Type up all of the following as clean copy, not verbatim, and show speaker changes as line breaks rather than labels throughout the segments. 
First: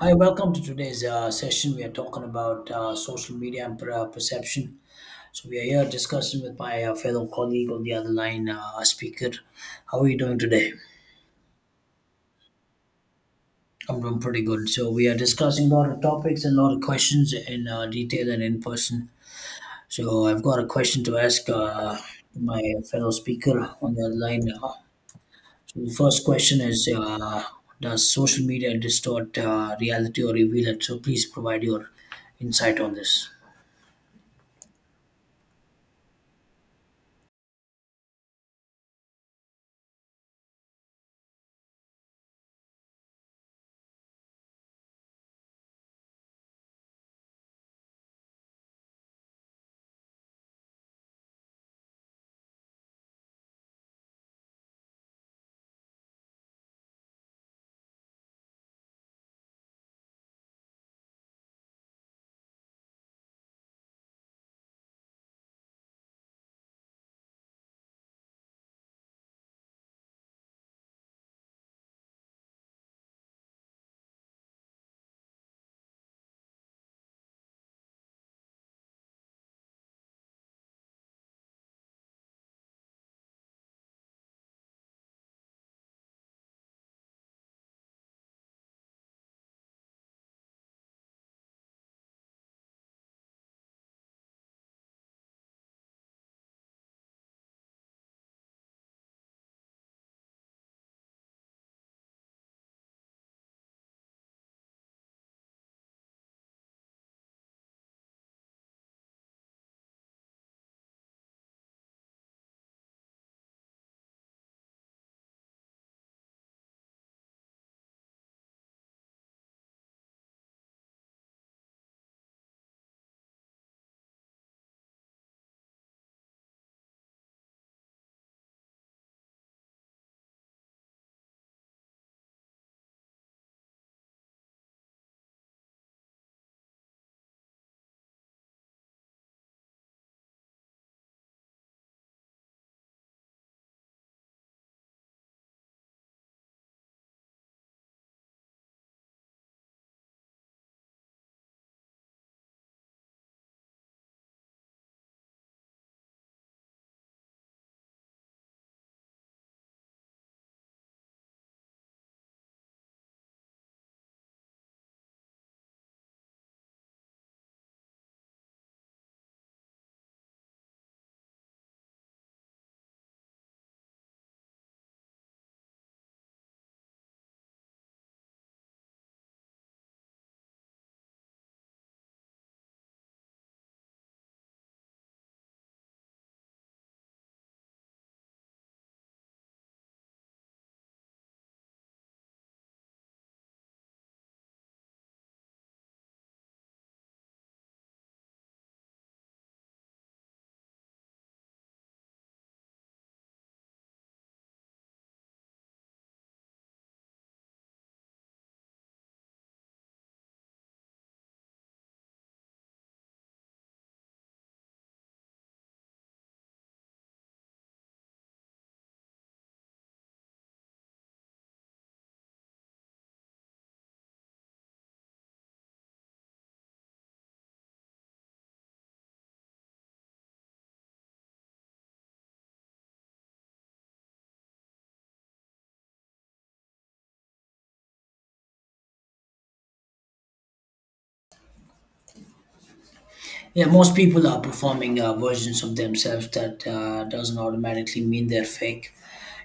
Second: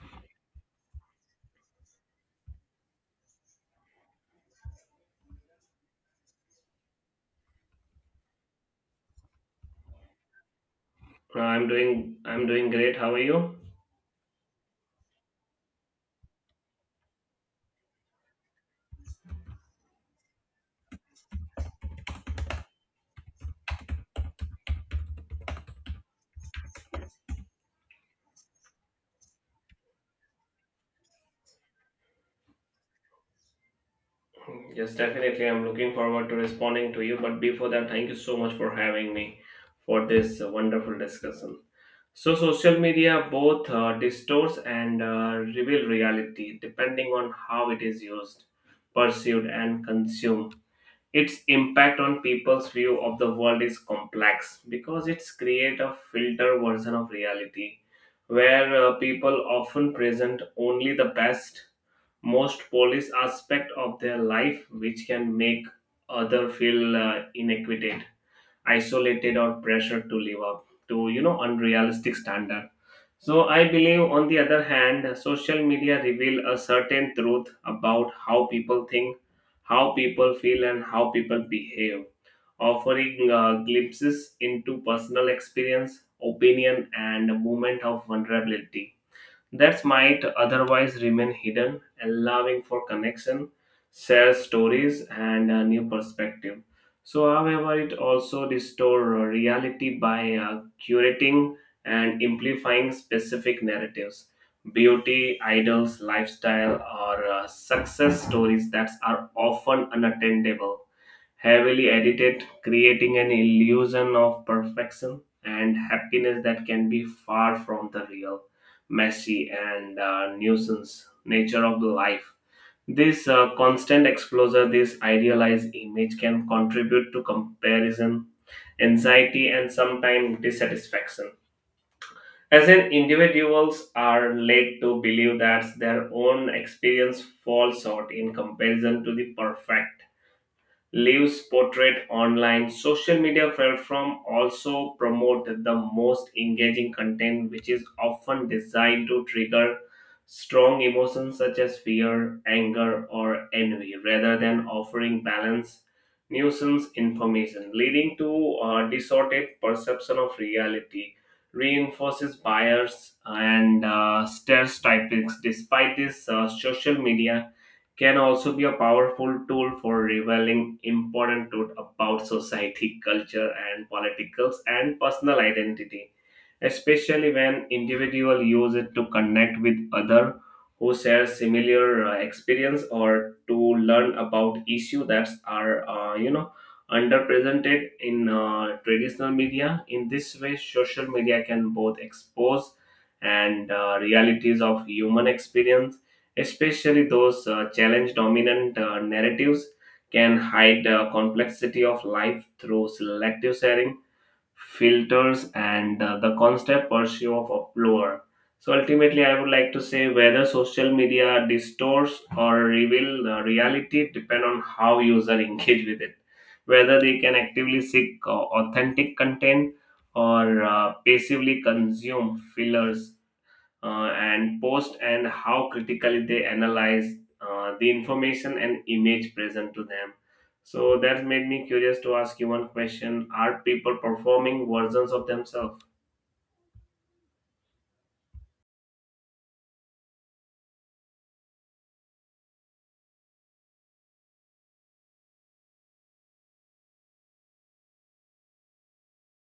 Hi, welcome to today's session. We are talking about social media and perception. So, we are here discussing with my fellow colleague on the other line, our speaker. How are you doing today?
I'm doing great. How are you?
I'm doing pretty good. So, we are discussing a lot of topics and a lot of questions in detail and in person. So, I've got a question to ask my fellow speaker on the other line. So, the first question is does social media distort reality or reveal it? So, please provide your insight on this.
Yes, definitely. I'm looking forward to responding to you. But before that, thank you so much for having me for this wonderful discussion. So, social media both distorts and reveal reality depending on how it is used, perceived, and consumed. Its impact on people's view of the world is complex because it's create a filter version of reality, where people often present only the best most police aspect of their life, which can make other feel inequited, isolated, or pressured to live up to unrealistic standard. So I believe, on the other hand, social media reveal a certain truth about how people think, how people feel, and how people behave, offering glimpses into personal experience, opinion, and movement of vulnerability that might otherwise remain hidden, allowing for connection, shared stories, and a new perspective. So, however, it also distorts reality by curating and amplifying specific narratives, beauty, idols, lifestyle, or success stories that are often unattainable, heavily edited, creating an illusion of perfection and happiness that can be far from the real, messy, and nuisance nature of life. This constant exposure, this idealized image, can contribute to comparison, anxiety, and sometimes dissatisfaction. As in, individuals are led to believe that their own experience falls short in comparison to the perfect lives portrait online. Social media platform also promote the most engaging content, which is often designed to trigger strong emotions such as fear, anger, or envy rather than offering balanced nuisance information, leading to a distorted perception of reality, reinforces bias and stereotypes. Despite this, social media can also be a powerful tool for revealing important truth about society, culture, and politicals and personal identity, especially when individual use it to connect with other who share similar experience or to learn about issues that are underrepresented in traditional media. In this way, social media can both expose and realities of human experience, especially those challenge dominant narratives, can hide the complexity of life through selective sharing, filters, and the constant pursuit of uproar. So ultimately, I would like to say whether social media distorts or reveal the reality depend on how user engage with it, whether they can actively seek authentic content or passively consume fillers, and post, and how critically they analyze the information and image present to them. So that made me curious to ask you one question: Are people performing versions of themselves?
Yeah, most people are performing versions of themselves that doesn't automatically mean they're fake.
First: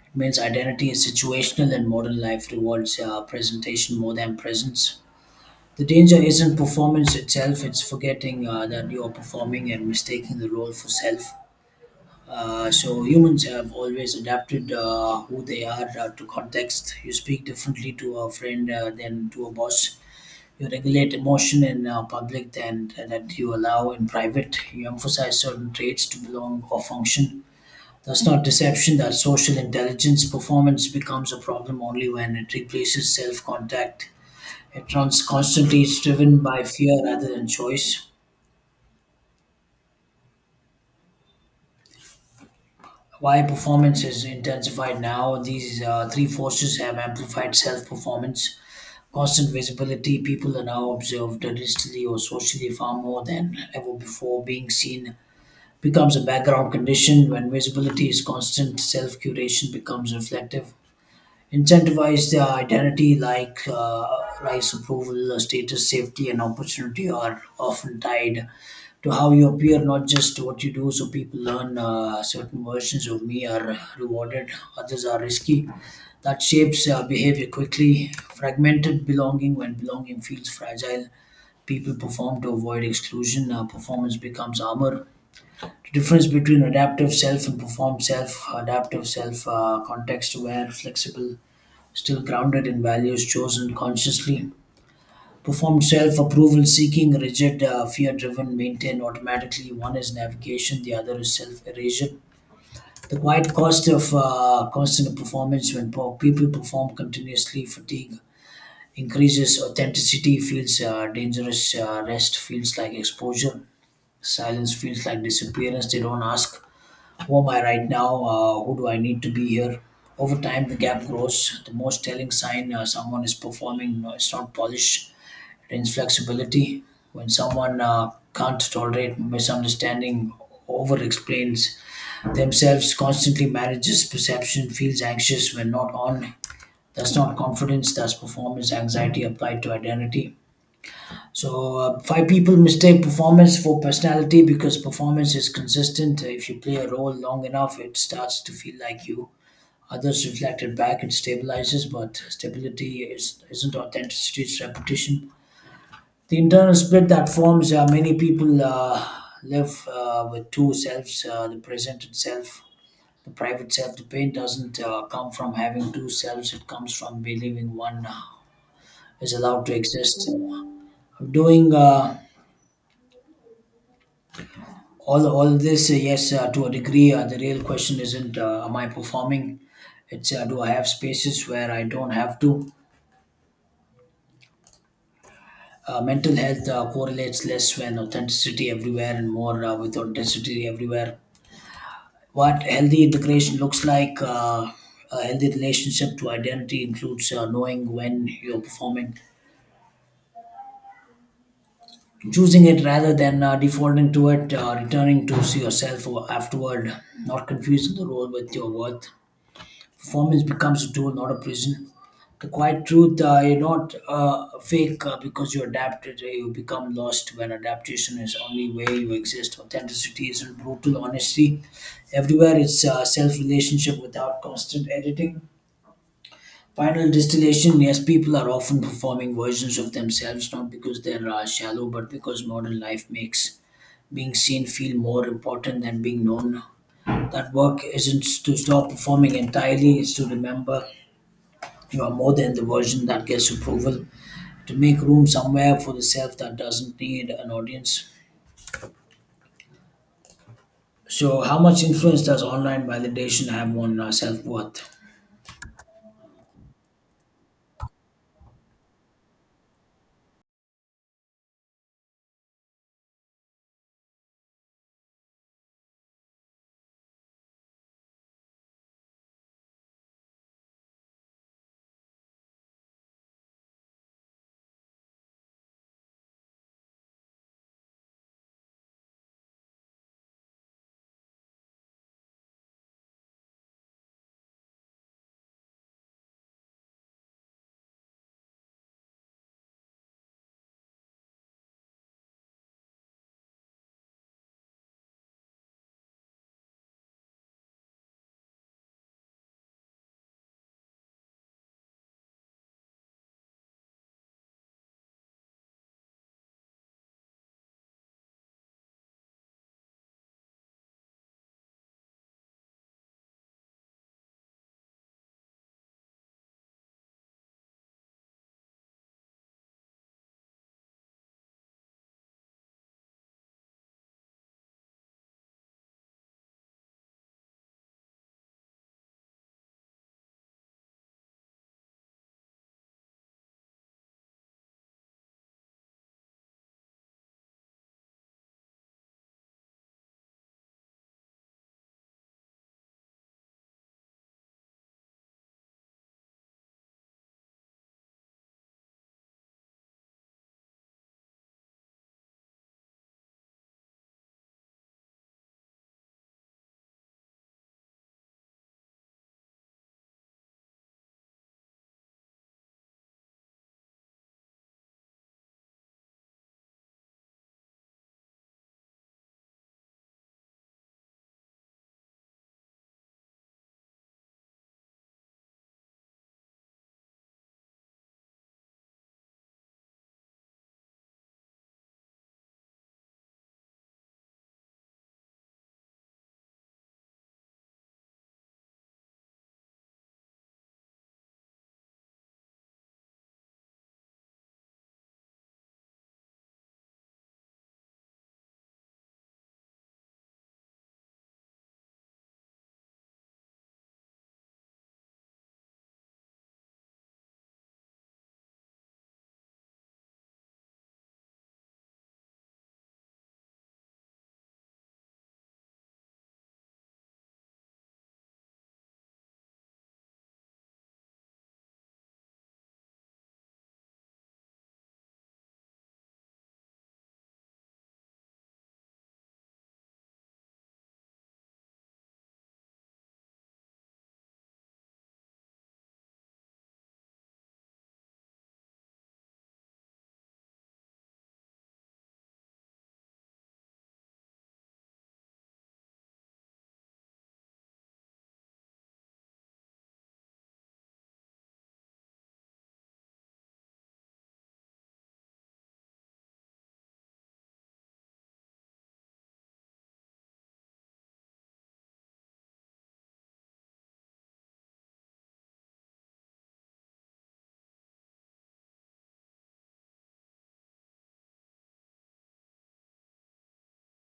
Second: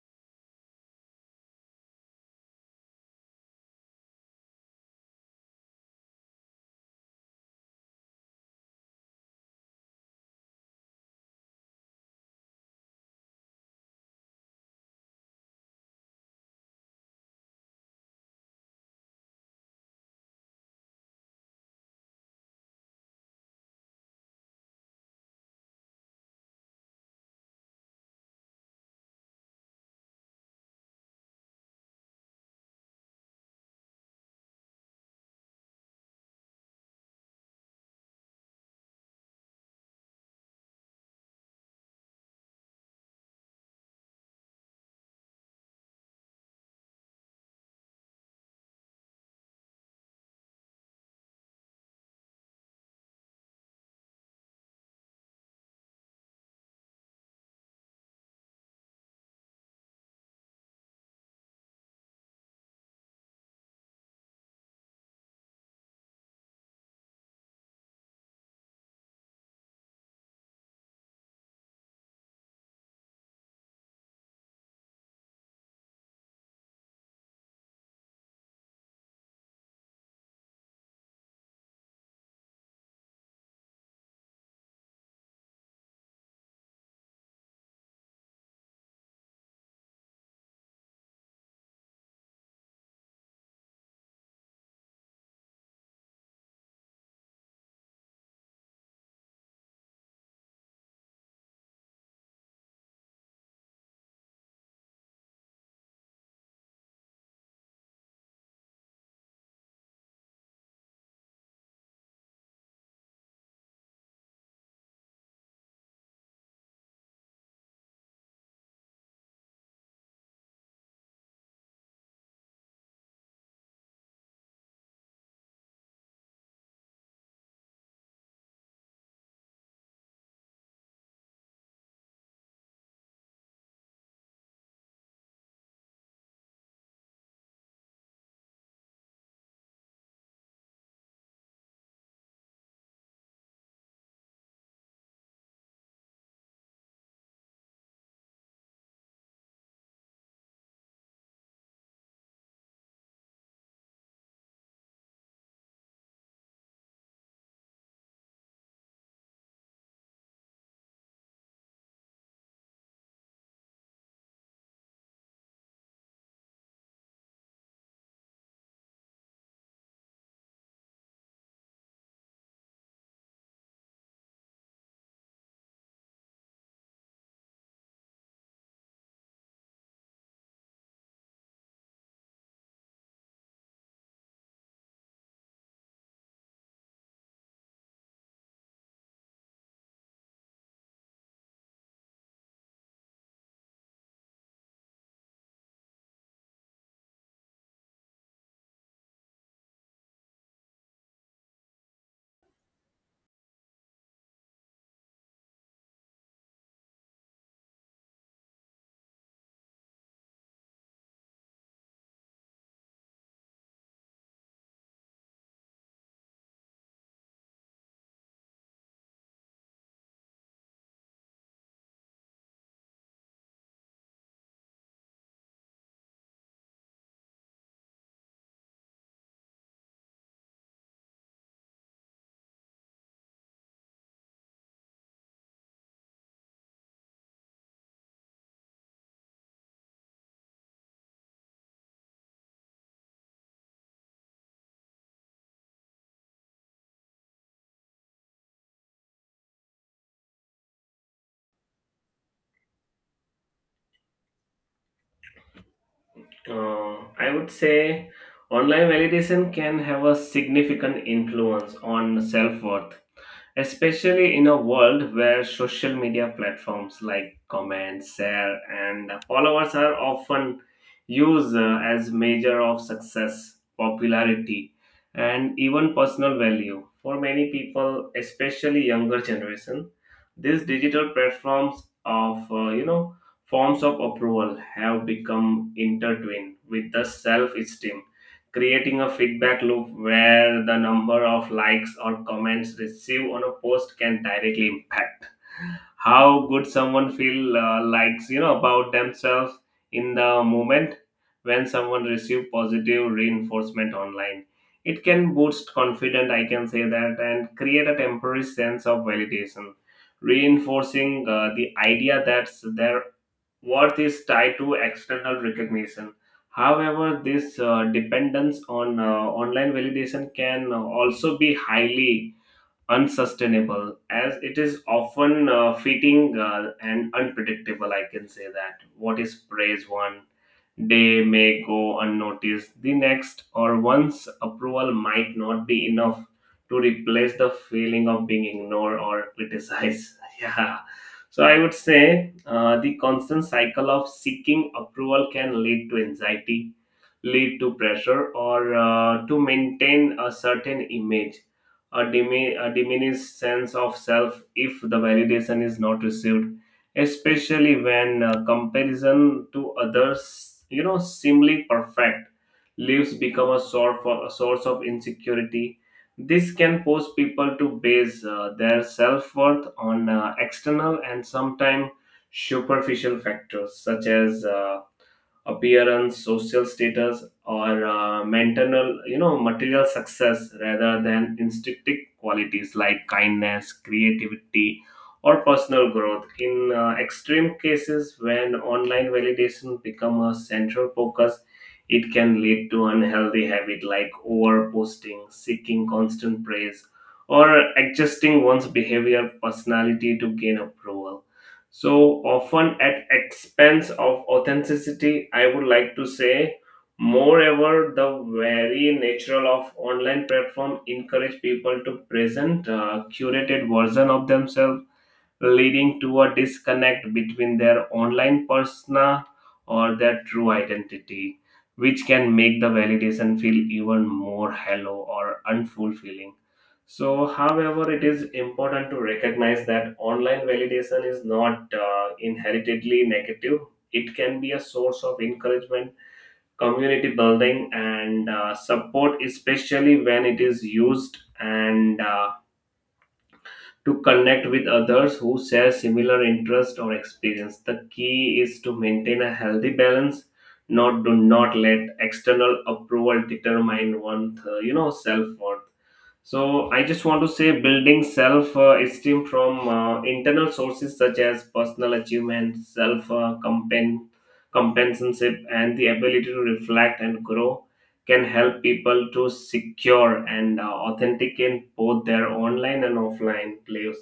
It means identity is situational and modern life rewards presentation more than presence. The danger isn't performance itself, it's forgetting that you're performing and mistaking the role for self. So humans have always adapted who they are to context. You speak differently to a friend than to a boss. You regulate emotion in public than that you allow in private. You emphasize certain traits to belong or function. That's not deception, that's social intelligence. Performance becomes a problem only when it replaces self contact. It runs constantly, it's driven by fear rather than choice. Why performance is intensified now? These three forces have amplified self performance. Constant visibility, people are now observed digitally or socially far more than ever before, being seen becomes a background condition. When visibility is constant, self curation becomes reflective, incentivize their identity like rise approval, status, safety, and opportunity are often tied to how you appear, not just what you do. So people learn certain versions of me are rewarded, others are risky. That shapes behavior quickly. Fragmented belonging, when belonging feels fragile, people perform to avoid exclusion. Performance becomes armor. The difference between adaptive self and performed self. Adaptive self, context aware, flexible, still grounded in values chosen consciously. Performed self, approval seeking, rigid, fear driven, maintained automatically. One is navigation, the other is self erasure. The quiet cost of constant performance, when people perform continuously, fatigue increases, authenticity feels dangerous, rest feels like exposure, silence feels like disappearance. They don't ask, who am I right now? Who do I need to be here? Over time, the gap grows. The most telling sign someone is performing is not polish, it is flexibility. When someone can't tolerate misunderstanding, over explains themselves, constantly manages perception, feels anxious when not on. That's not confidence, that's performance anxiety applied to identity. So five people mistake performance for personality because performance is consistent. If you play a role long enough, it starts to feel like you. Others reflect it back, it stabilizes, but stability isn't authenticity, it's repetition. The internal split that forms, many people live with two selves, the present itself, the private self. The pain doesn't come from having two selves, it comes from believing one is allowed to exist. Doing all this, yes, to a degree, the real question isn't am I performing, it's, do I have spaces where I don't have to. Mental health correlates less when authenticity everywhere and more with authenticity everywhere. What healthy integration looks like, a healthy relationship to identity includes knowing when you're performing, choosing it rather than defaulting to it, returning to see yourself afterward, not confusing the role with your worth. Performance becomes a tool, not a prison. The quiet truth, you're not fake because you adapted. You become lost when adaptation is only way you exist. Authenticity isn't brutal honesty. Everywhere it's self relationship without constant editing. Final distillation, yes, people are often performing versions of themselves, not because they're shallow, but because modern life makes being seen feel more important than being known. That work isn't to stop performing entirely, it's to remember you are more than the version that gets approval, to make room somewhere for the self that doesn't need an audience. So, how much influence does online validation have on self worth?
I would say online validation can have a significant influence on self worth, especially in a world where social media platforms like comments, share, and followers are often used as measure of success, popularity, and even personal value. For many people, especially younger generation, these digital platforms of forms of approval have become intertwined with the self-esteem, creating a feedback loop where the number of likes or comments received on a post can directly impact how good someone feel, likes, you know, about themselves in the moment. When someone receive positive reinforcement online, it can boost confidence, I can say that, and create a temporary sense of validation, reinforcing the idea that their worth is tied to external recognition. However, this dependence on online validation can also be highly unsustainable as it is often fitting and unpredictable. I can say that what is praise one, they may go unnoticed the next, or once approval might not be enough to replace the feeling of being ignored or criticized. Yeah. So I would say the constant cycle of seeking approval can lead to anxiety, lead to pressure, or to maintain a certain image, a, a diminished sense of self if the validation is not received, especially when comparison to others, you know, seemingly perfect lives become a source, a source of insecurity. This can force people to base their self worth on external and sometimes superficial factors such as appearance, social status, or mental, you know, material success rather than instinctive qualities like kindness, creativity, or personal growth. In extreme cases, when online validation become a central focus, it can lead to unhealthy habit like over posting, seeking constant praise, or adjusting one's behavior personality to gain approval, so often at expense of authenticity, I would like to say. Moreover, the very natural of online platform encourage people to present a curated version of themselves, leading to a disconnect between their online persona or their true identity, which can make the validation feel even more hollow or unfulfilling. So, however, it is important to recognize that online validation is not inheritedly negative. It can be a source of encouragement, community building, and support, especially when it is used and to connect with others who share similar interests or experience. The key is to maintain a healthy balance, not do not let external approval determine one's, self worth. So I just want to say building self esteem from internal sources such as personal achievement, self compensanship, and the ability to reflect and grow can help people to secure and authenticate both their online and offline lives,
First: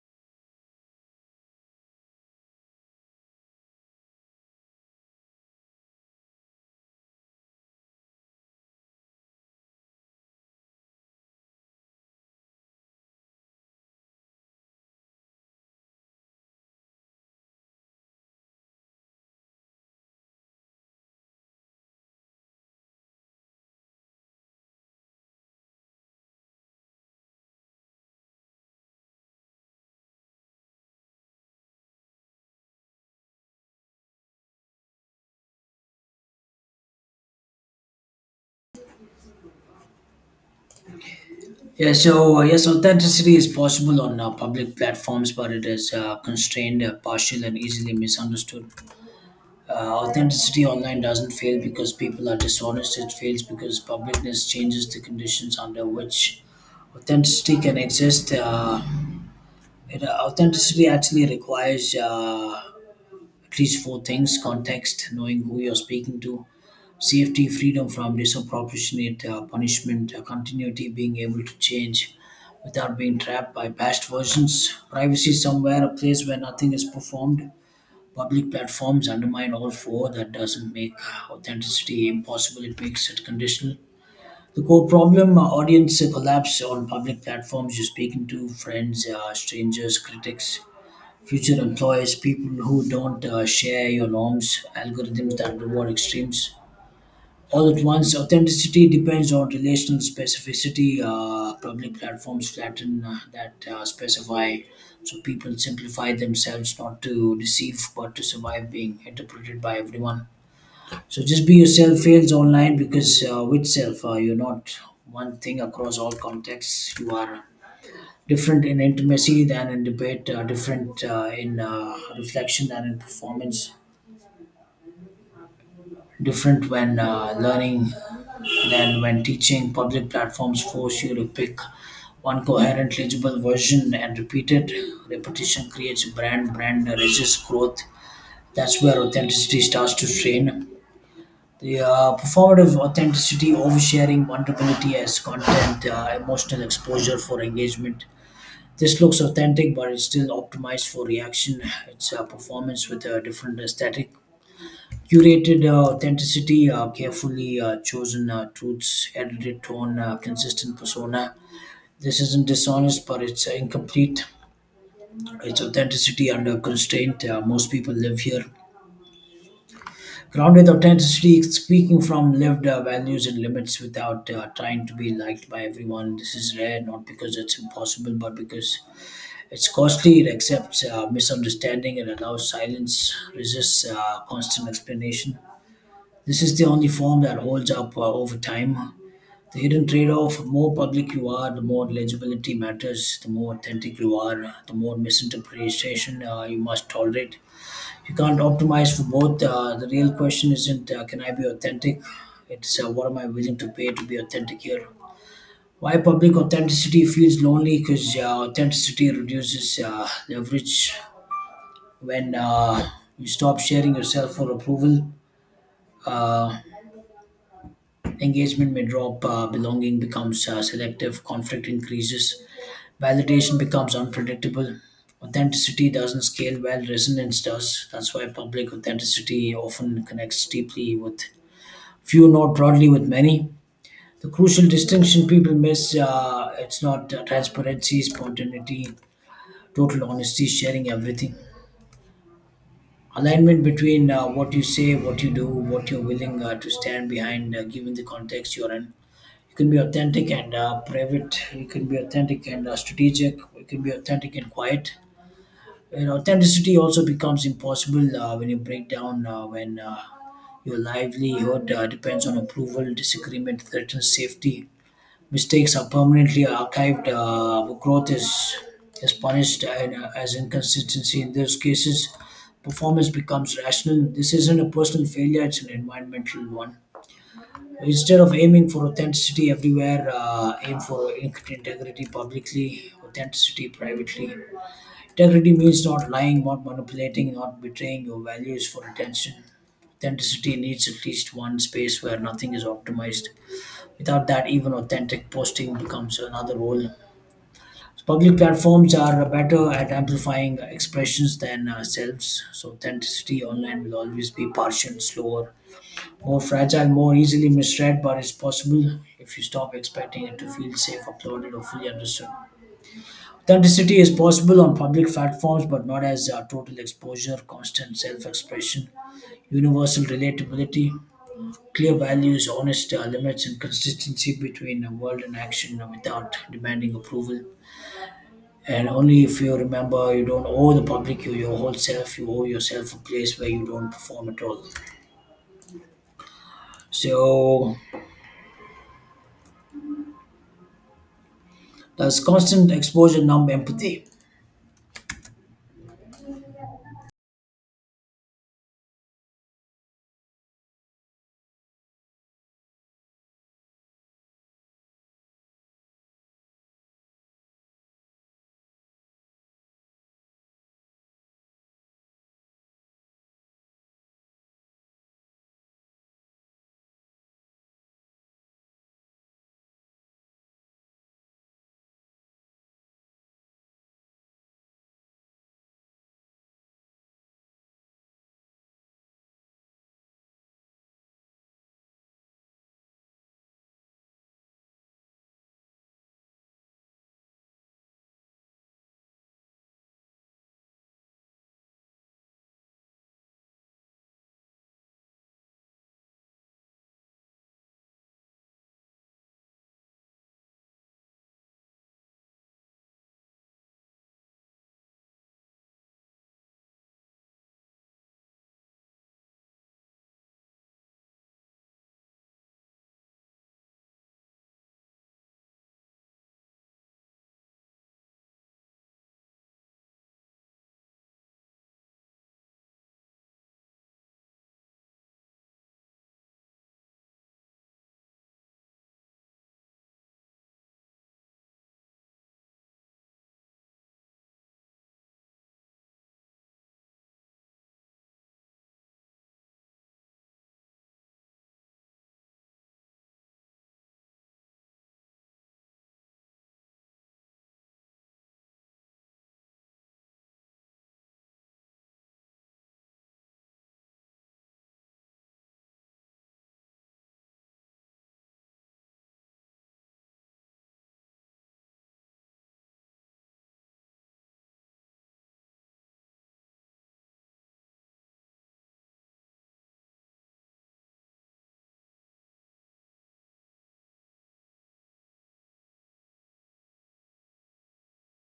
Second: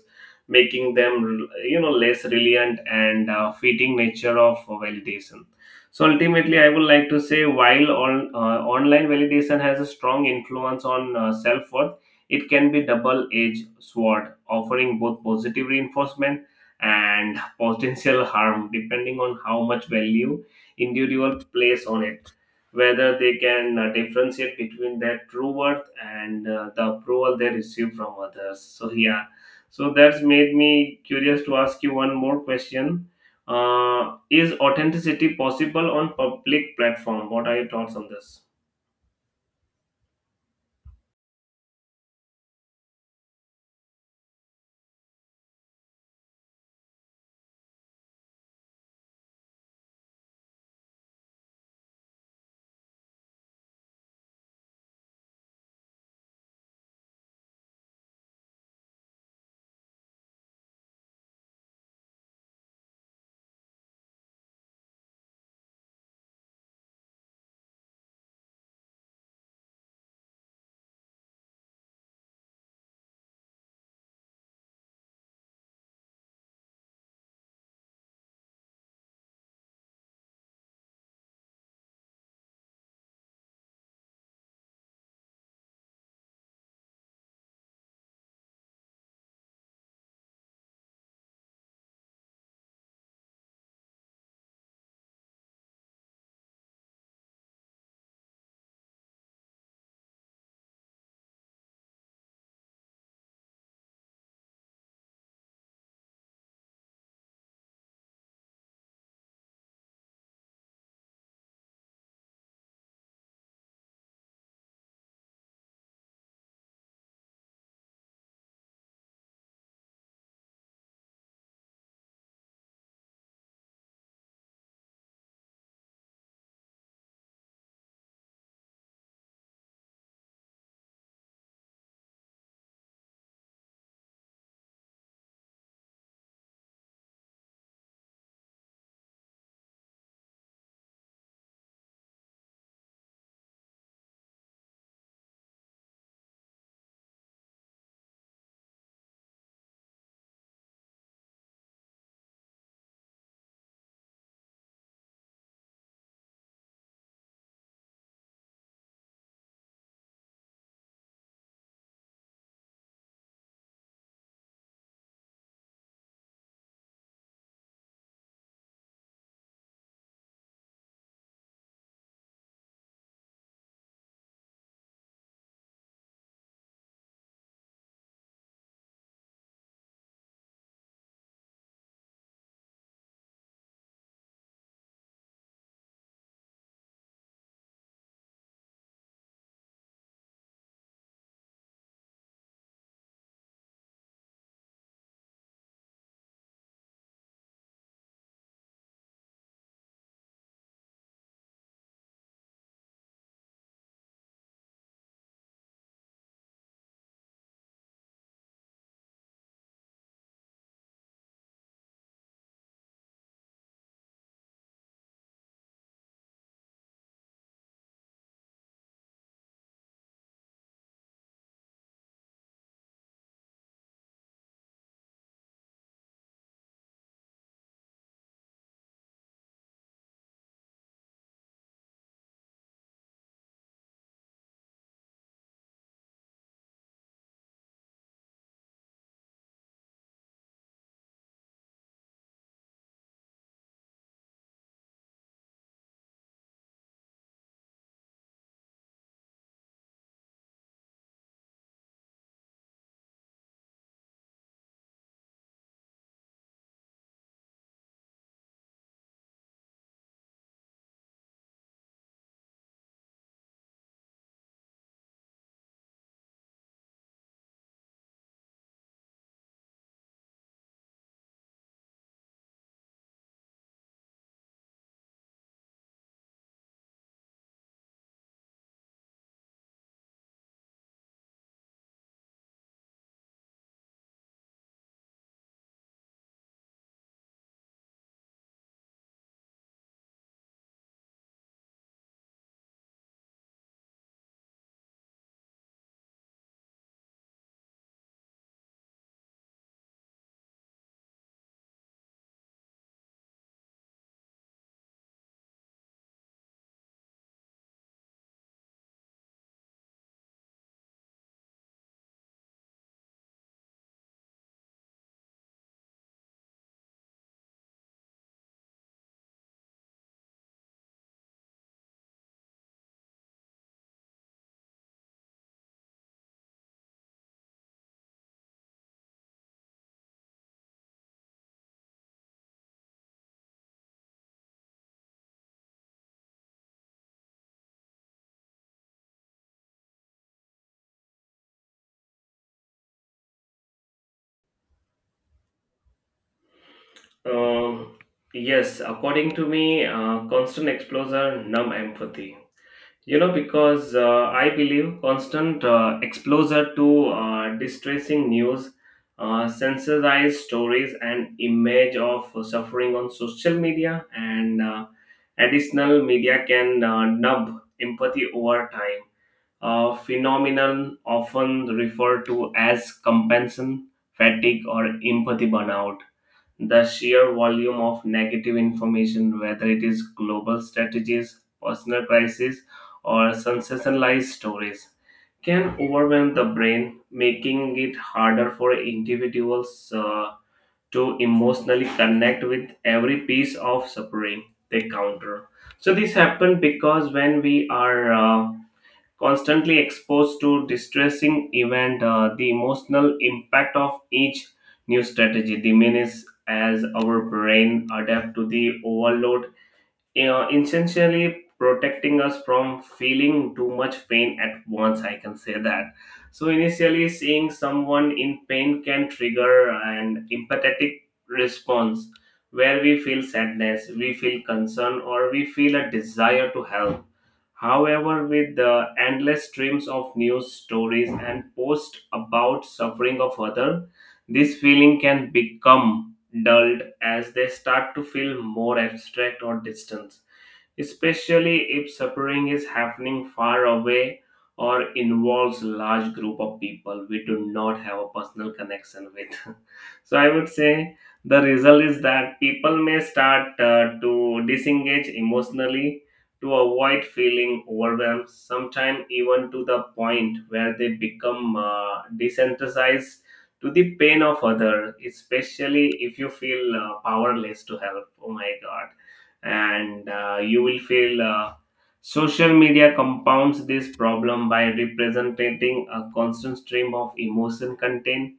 making them, less reliant and fitting nature of validation. So ultimately, I would like to say while online validation has a strong influence on self worth, it can be double-edged sword, offering both positive reinforcement and potential harm depending on how much value individual place on it. Whether they can differentiate between their true worth and the approval they receive from others. So yeah, so that's made me curious to ask you one more question. Is authenticity possible on public platform? What are your thoughts on this?
Yeah, so yes, authenticity is possible on public platforms, but it is constrained, partial, and easily misunderstood. Authenticity online doesn't fail because people are dishonest, it fails because publicness changes the conditions under which authenticity can exist. Authenticity actually requires these four things: context, knowing who you're speaking to, safety, freedom from disproportionate punishment, continuity, being able to change without being trapped by past versions, privacy somewhere, a place where nothing is performed. Public platforms undermine all four. That doesn't make authenticity impossible, it makes it conditional. The core problem, audience collapse on public platforms, you're speaking to friends, strangers, critics, future employers, people who don't share your norms, algorithms that reward extremes. All at once, authenticity depends on relational specificity. Public platforms flatten that specify, so people simplify themselves not to deceive, but to survive being interpreted by everyone. So just be yourself fails online because with self, you're not one thing across all contexts. You are different in intimacy than in debate, different in reflection than in performance, different when learning than when teaching. Public platforms force you to pick one coherent, legible version and repeated Repetition creates a brand, brand resists growth. That's where authenticity starts to strain. The performative authenticity, oversharing, vulnerability as content, emotional exposure for engagement. This looks authentic, but it's still optimized for reaction. It's a performance with a different aesthetic. Curated authenticity, carefully chosen truths, edited tone, consistent persona. This isn't dishonest, but it's incomplete. It's authenticity under constraint. Most people live here. Grounded authenticity, speaking from lived values and limits without trying to be liked by everyone. This is rare, not because it's impossible, but because it's costly, it accepts misunderstanding, it allows silence, resists constant explanation. This is the only form that holds up over time. The hidden trade off, the more public you are, the more legibility matters, the more authentic you are, the more misinterpretation you must tolerate. You can't optimize for both. The real question isn't, can I be authentic? It's, what am I willing to pay to be authentic here? Why public authenticity feels lonely? Because authenticity reduces leverage when you stop sharing yourself for approval, uh, engagement may drop, belonging becomes selective, conflict increases, validation becomes unpredictable. Authenticity doesn't scale well, resonance does. That's why public authenticity often connects deeply with few, not broadly with many. The crucial distinction people miss, it's not transparency, spontaneity, total honesty, sharing everything. Alignment between what you say, what you do, what you're willing to stand behind, given the context you're in. You can be authentic and private. You can be authentic and strategic. You can be authentic and quiet. And authenticity also becomes impossible when you break down when your livelihood depends on approval, disagreement threatens safety, mistakes are permanently archived. Growth is punished and, as inconsistency. In those cases, performance becomes rational. This isn't a personal failure; it's an environmental one. Instead of aiming for authenticity everywhere, aim for integrity publicly, authenticity privately. Integrity means not lying, not manipulating, not betraying your values for attention. Authenticity needs at least one space where nothing is optimized. Without that, even authentic posting becomes another role. So public platforms are better at amplifying expressions than selves, so authenticity online will always be partial, slower, more fragile, more easily misread, but it's possible if you stop expecting it to feel safe, uploaded, or fully understood. Authenticity is possible on public platforms, but not as total exposure, constant self expression, universal relatability, clear values, honest limits, and consistency between word and action without demanding approval. And only if you remember, you don't owe the public you your whole self. You owe yourself a place where you don't perform at all. So that's constant exposure numb empathy?
Uh, yes, according to me, constant exposure numb empathy. You know, because I believe constant exposure to distressing news, sensitized stories, and image of suffering on social media and additional media can numb empathy over time. A phenomenon often referred to as compensation fatigue or empathy burnout, the sheer volume of negative information, whether it is global strategies, personal crises, or sensationalized stories, can overwhelm the brain, making it harder for individuals to emotionally connect with every piece of suffering they counter. So, this happens because when we are constantly exposed to distressing event, the emotional impact of each new strategy diminishes as our brain adapt to the overload, you know, essentially protecting us from feeling too much pain at once, I can say that. So initially, seeing someone in pain can trigger an empathetic response where we feel sadness, we feel concern, or we feel a desire to help. However, with the endless streams of news stories and posts about suffering of other, this feeling can become dulled as they start to feel more abstract or distant, especially if suffering is happening far away or involves large group of people we do not have a personal connection with. So I would say the result is that people may start to disengage emotionally to avoid feeling overwhelmed, sometimes even to the point where they become desensitized to the pain of other, especially if you feel powerless to help, oh my god. And you will feel social media compounds this problem by representing a constant stream of emotion content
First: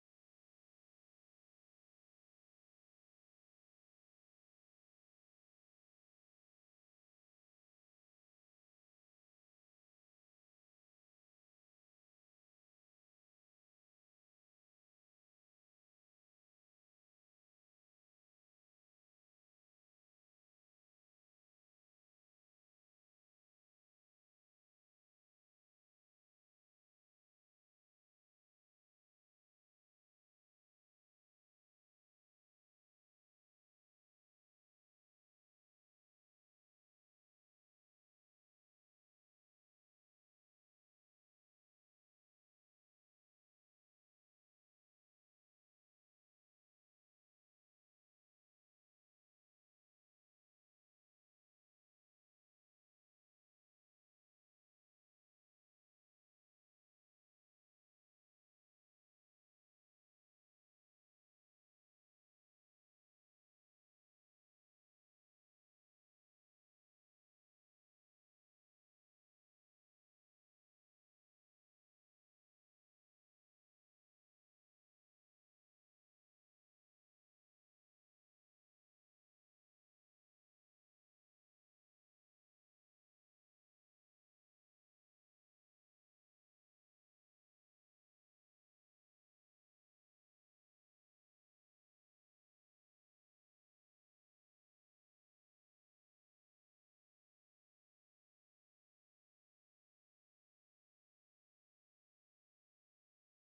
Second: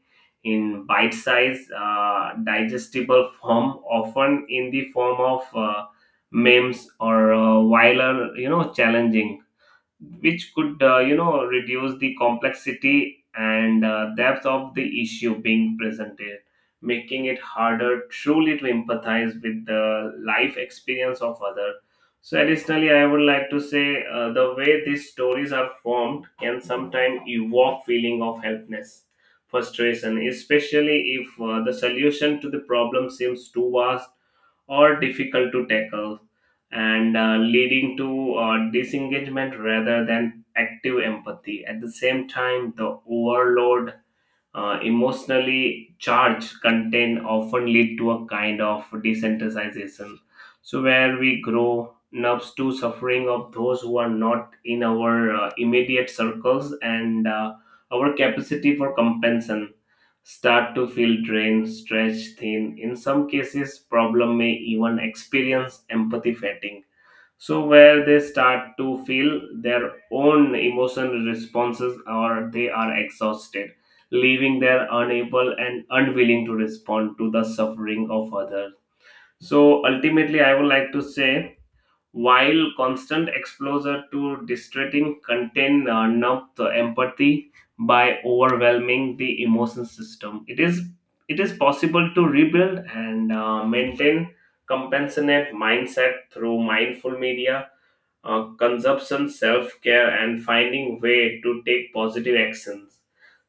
in bite size, digestible form, often in the form of memes or while, you know, challenging, which could, you know, reduce the complexity and depth of the issue being presented, making it harder truly to empathize with the life experience of other. So additionally, I would like to say the way these stories are formed can sometimes evoke feeling of helplessness, frustration, especially if the solution to the problem seems too vast or difficult to tackle, and leading to disengagement rather than active empathy. At the same time, the overload, emotionally charged content often lead to a kind of desensitization. So where we grow nubs to suffering of those who are not in our immediate circles, and our capacity for compensation start to feel drained, stretched thin. In some cases, problem may even experience empathy fatigue, so where they start to feel their own emotional responses or they are exhausted, leaving their unable and unwilling to respond to the suffering of others. So ultimately, I would like to say while constant exposure to distracting content numb the empathy by overwhelming the emotion system, it is possible to rebuild and maintain compassionate mindset through mindful media consumption, self-care, and finding way to take positive actions.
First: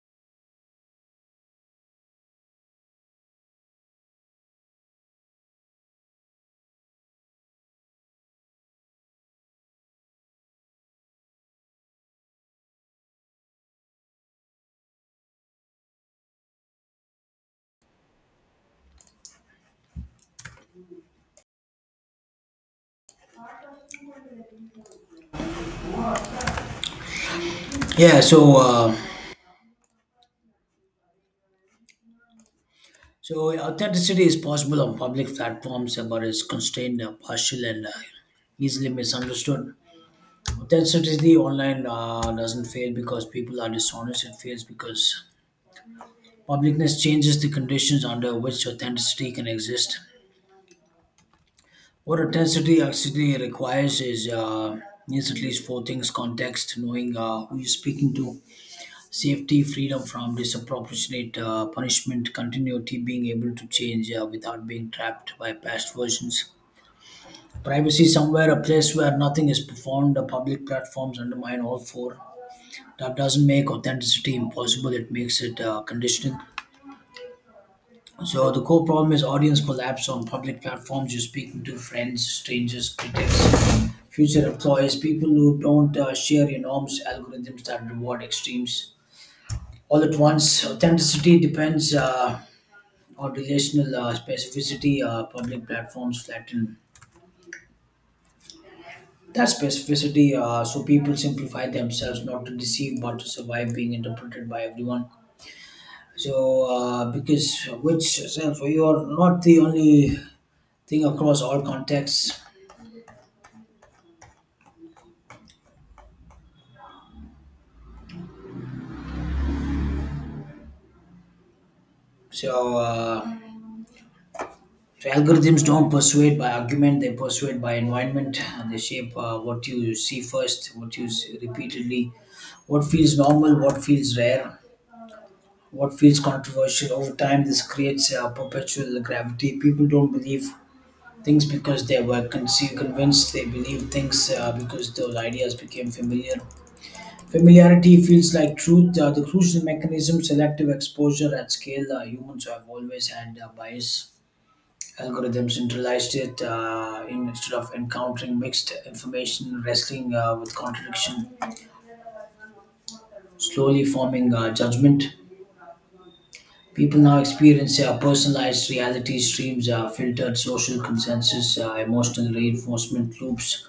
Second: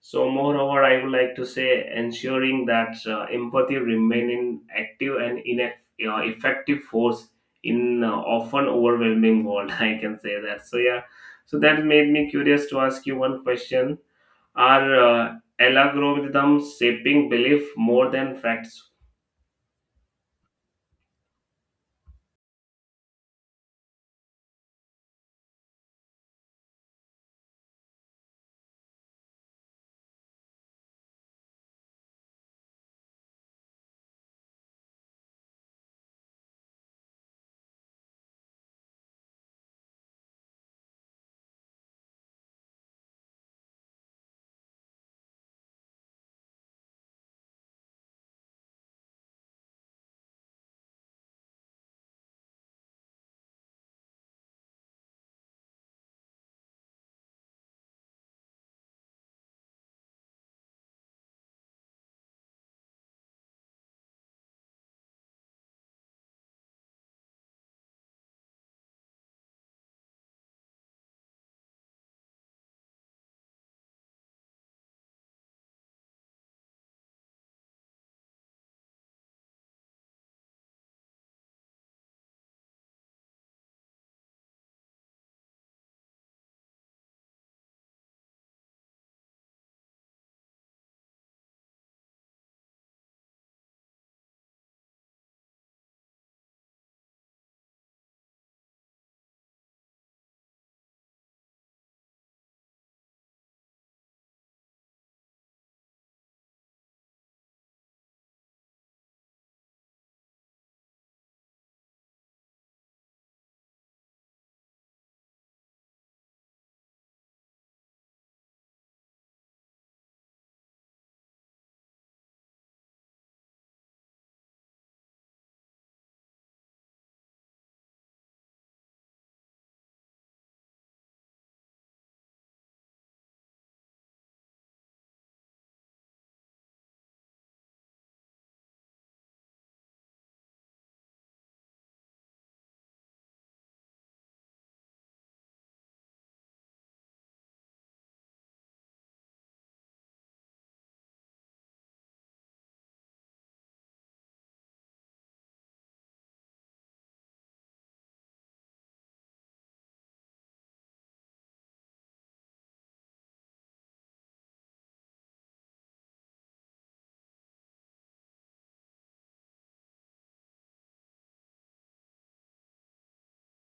So, moreover, I would like to say ensuring that empathy remain in active and in effective force in often overwhelming world. I can say that. So yeah, so that made me curious to ask you one question: Are algorithms shaping belief more than facts?
Yeah. So authenticity is possible on public platforms, but it's constrained, partial, and easily misunderstood. Authenticity online doesn't fail because people are dishonest. It fails because publicness changes the conditions under which authenticity can exist. What authenticity actually requires is at least four things: context, knowing who you're speaking to, safety, freedom from disproportionate punishment, continuity, being able to change without being trapped by past versions, privacy somewhere, a place where nothing is performed. The public platforms undermine all four. That doesn't make authenticity impossible; it makes it conditional. So the core problem is audience collapse on public platforms. You're speaking to friends, strangers, critics, future employees, people who don't share your norms, algorithms that reward extremes. All at once, authenticity depends on relational specificity. Public platforms flatten that specificity, so people simplify themselves not to deceive, but to survive being interpreted by everyone. So, because which self, you are not the only thing across all contexts. So, uh, so algorithms don't persuade by argument; they persuade by environment. They shape what you see first, what you see repeatedly, what feels normal, what feels rare, what feels controversial. Over time, this creates perpetual gravity. People don't believe things because they were convinced. They believe things because those ideas became familiar. Familiarity feels like truth. The crucial mechanism, selective exposure at scale. Humans have always had bias, algorithm centralized it instead of encountering mixed information, wrestling with contradiction, slowly forming judgment. People now experience personalized reality streams, filtered social consensus, emotional reinforcement loops.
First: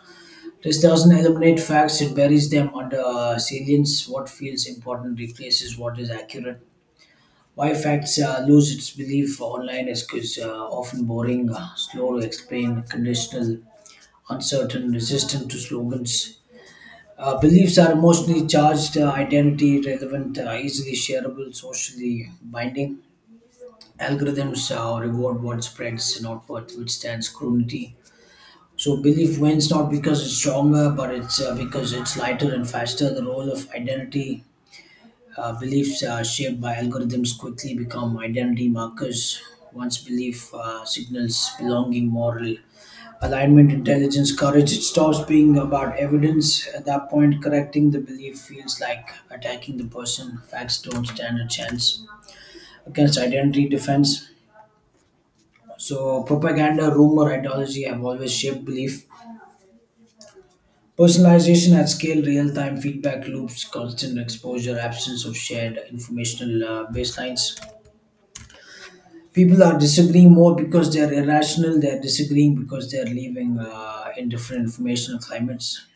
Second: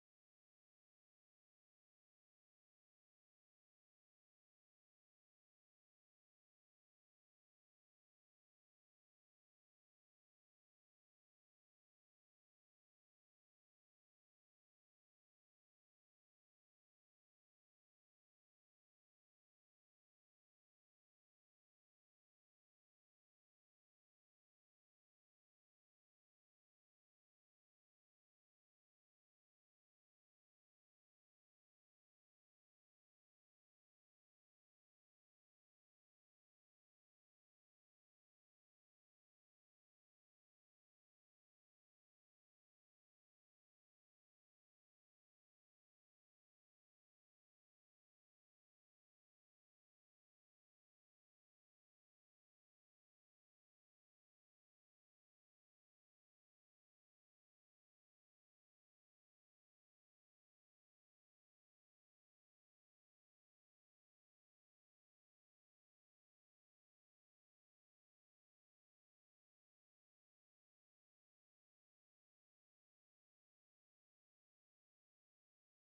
This doesn't eliminate facts, it buries them under salience. What feels important replaces what is accurate. Why facts lose its belief online is because often boring, slow to explain, conditional, uncertain, resistant to slogans. Beliefs are emotionally charged, identity relevant, easily shareable, socially binding. Algorithms reward what spreads, not what withstands scrutiny. So belief wins not because it's stronger, but it's because it's lighter and faster. The role of identity, beliefs shaped by algorithms quickly become identity markers. Once belief signals belonging, moral alignment, intelligence, courage. It stops being about evidence. At that point, correcting the belief feels like attacking the person. Facts don't stand a chance against identity defense. So, propaganda, rumor, ideology have always shaped belief. Personalization at scale, real time feedback loops, constant exposure, absence of shared informational baselines. People are disagreeing more because they're irrational, they're disagreeing because they're living in different informational climates.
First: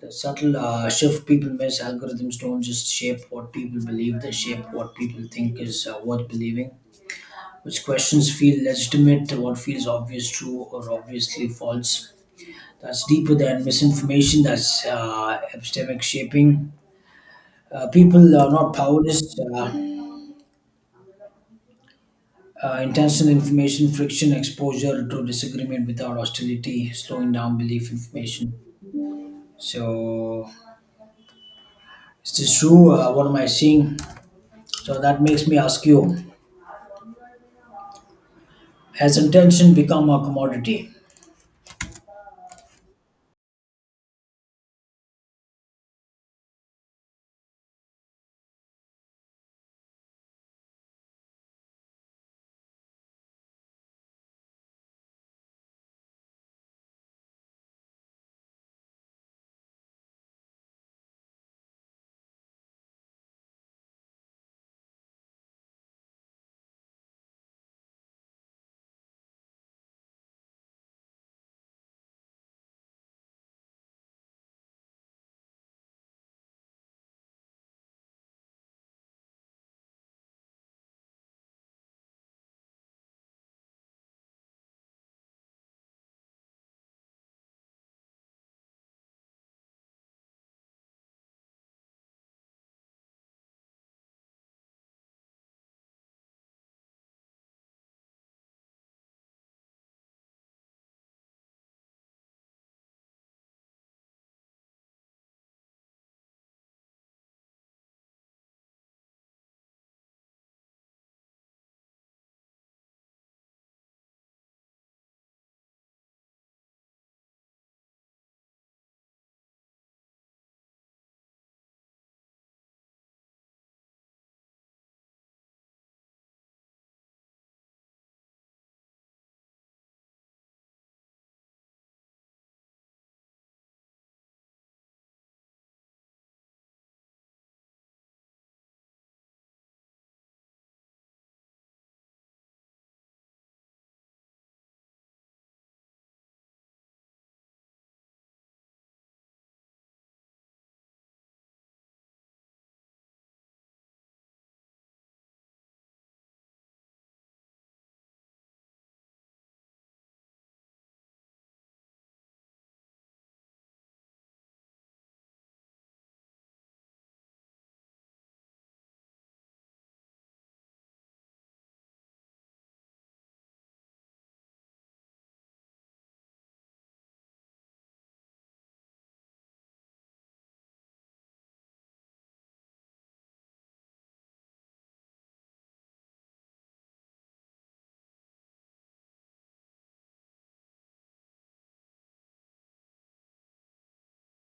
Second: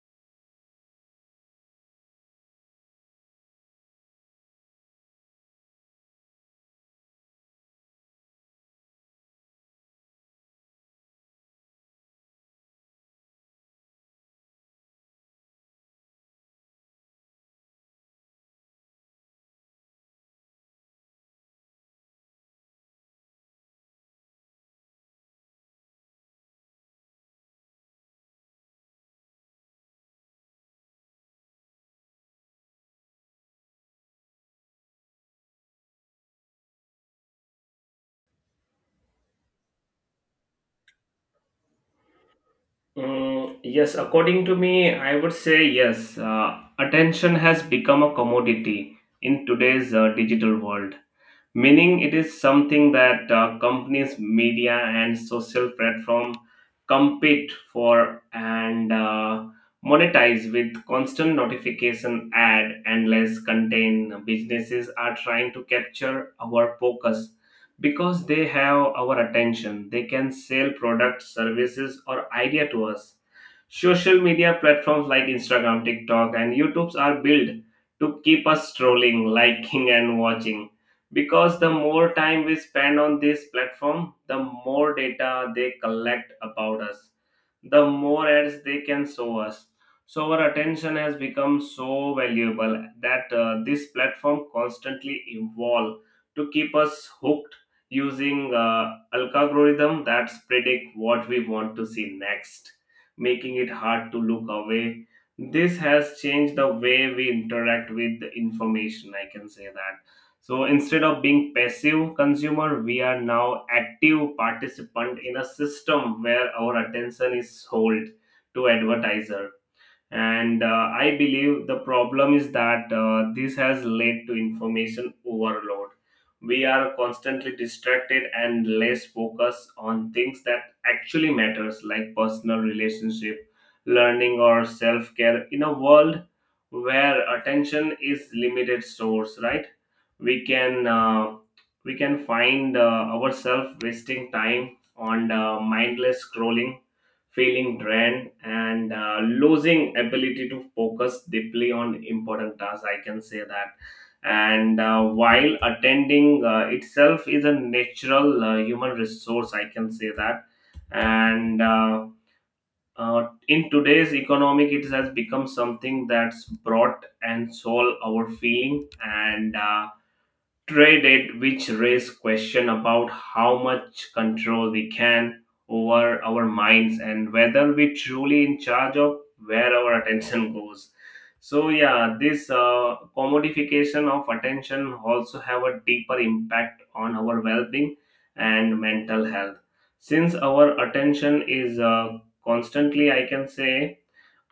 The subtle shift people miss, algorithms don't just shape what people believe, they shape what people think is worth believing. Which questions feel legitimate, what feels obvious, true, or obviously false. That's deeper than misinformation, that's epistemic shaping. People are not powerless. Uh, Intentional information, friction, exposure to disagreement without hostility, slowing down belief information. So, is this true? What am I seeing? So, that makes me ask you. Has intention become a commodity?
Mm, yes, according to me, I would say yes. Attention has become a commodity in today's digital world, meaning it is something that companies, media and social platform compete for and monetize. With constant notification, ad and less content, businesses are trying to capture our focus because they have our attention, they can sell products, services or idea to us. Social media platforms like Instagram, TikTok and YouTubes are built to keep us strolling, liking and watching, because the more time we spend on this platform, the more data they collect about us, the more ads they can show us. So our attention has become so valuable that this platform constantly evolve to keep us hooked, using algorithm that predict what we want to see next, making it hard to look away. This has changed the way we interact with the information, I can say that. So instead of being passive consumer, we are now active participant in a system where our attention is sold to advertiser. And I believe the problem is that this has led to information overload. We are constantly distracted and less focused on things that actually matters, like personal relationship, learning or self-care. In a world where attention is limited source, right, we can uh, we can find ourselves wasting time on mindless scrolling, feeling drained and losing ability to focus deeply on important tasks, I can say that. And while attending itself is a natural human resource, I can say that. And In today's economic, it has become something that's brought and soul, our feeling and traded, which raise question about how much control we can over our minds and whether we truly in charge of where our attention goes. So yeah, this commodification of attention also have a deeper impact on our well-being and mental health. Since our attention is constantly, I can say,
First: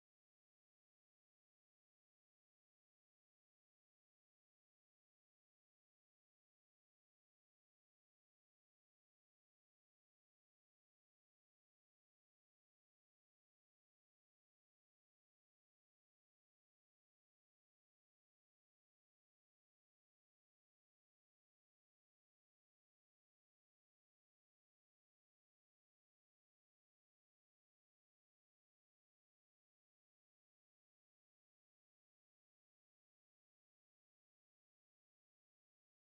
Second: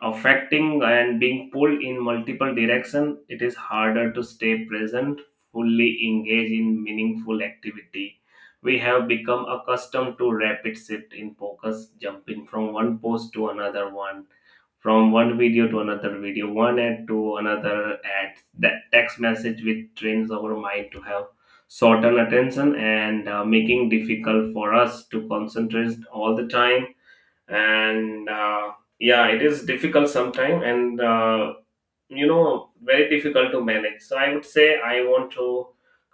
affecting and being pulled in multiple directions, it is harder to stay present, fully engage in meaningful activity. We have become accustomed to rapid shift in focus, jumping from one post to another one, from one video to another video, one ad to another ad, that text message, which trains our mind to have shortened attention and making difficult for us to concentrate all the time. And yeah, it is difficult sometimes, and very difficult to manage. So I would say I want to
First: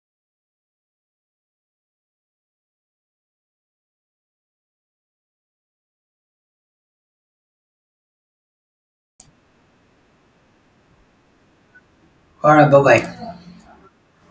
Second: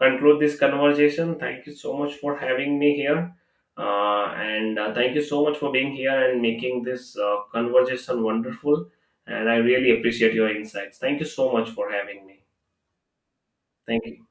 conclude this conversation. Thank you so much for having me here. And Thank you so much for being here and making this conversation wonderful, and I really appreciate your insights. Thank you so much for having me.
Alright, bye bye.
Thank you.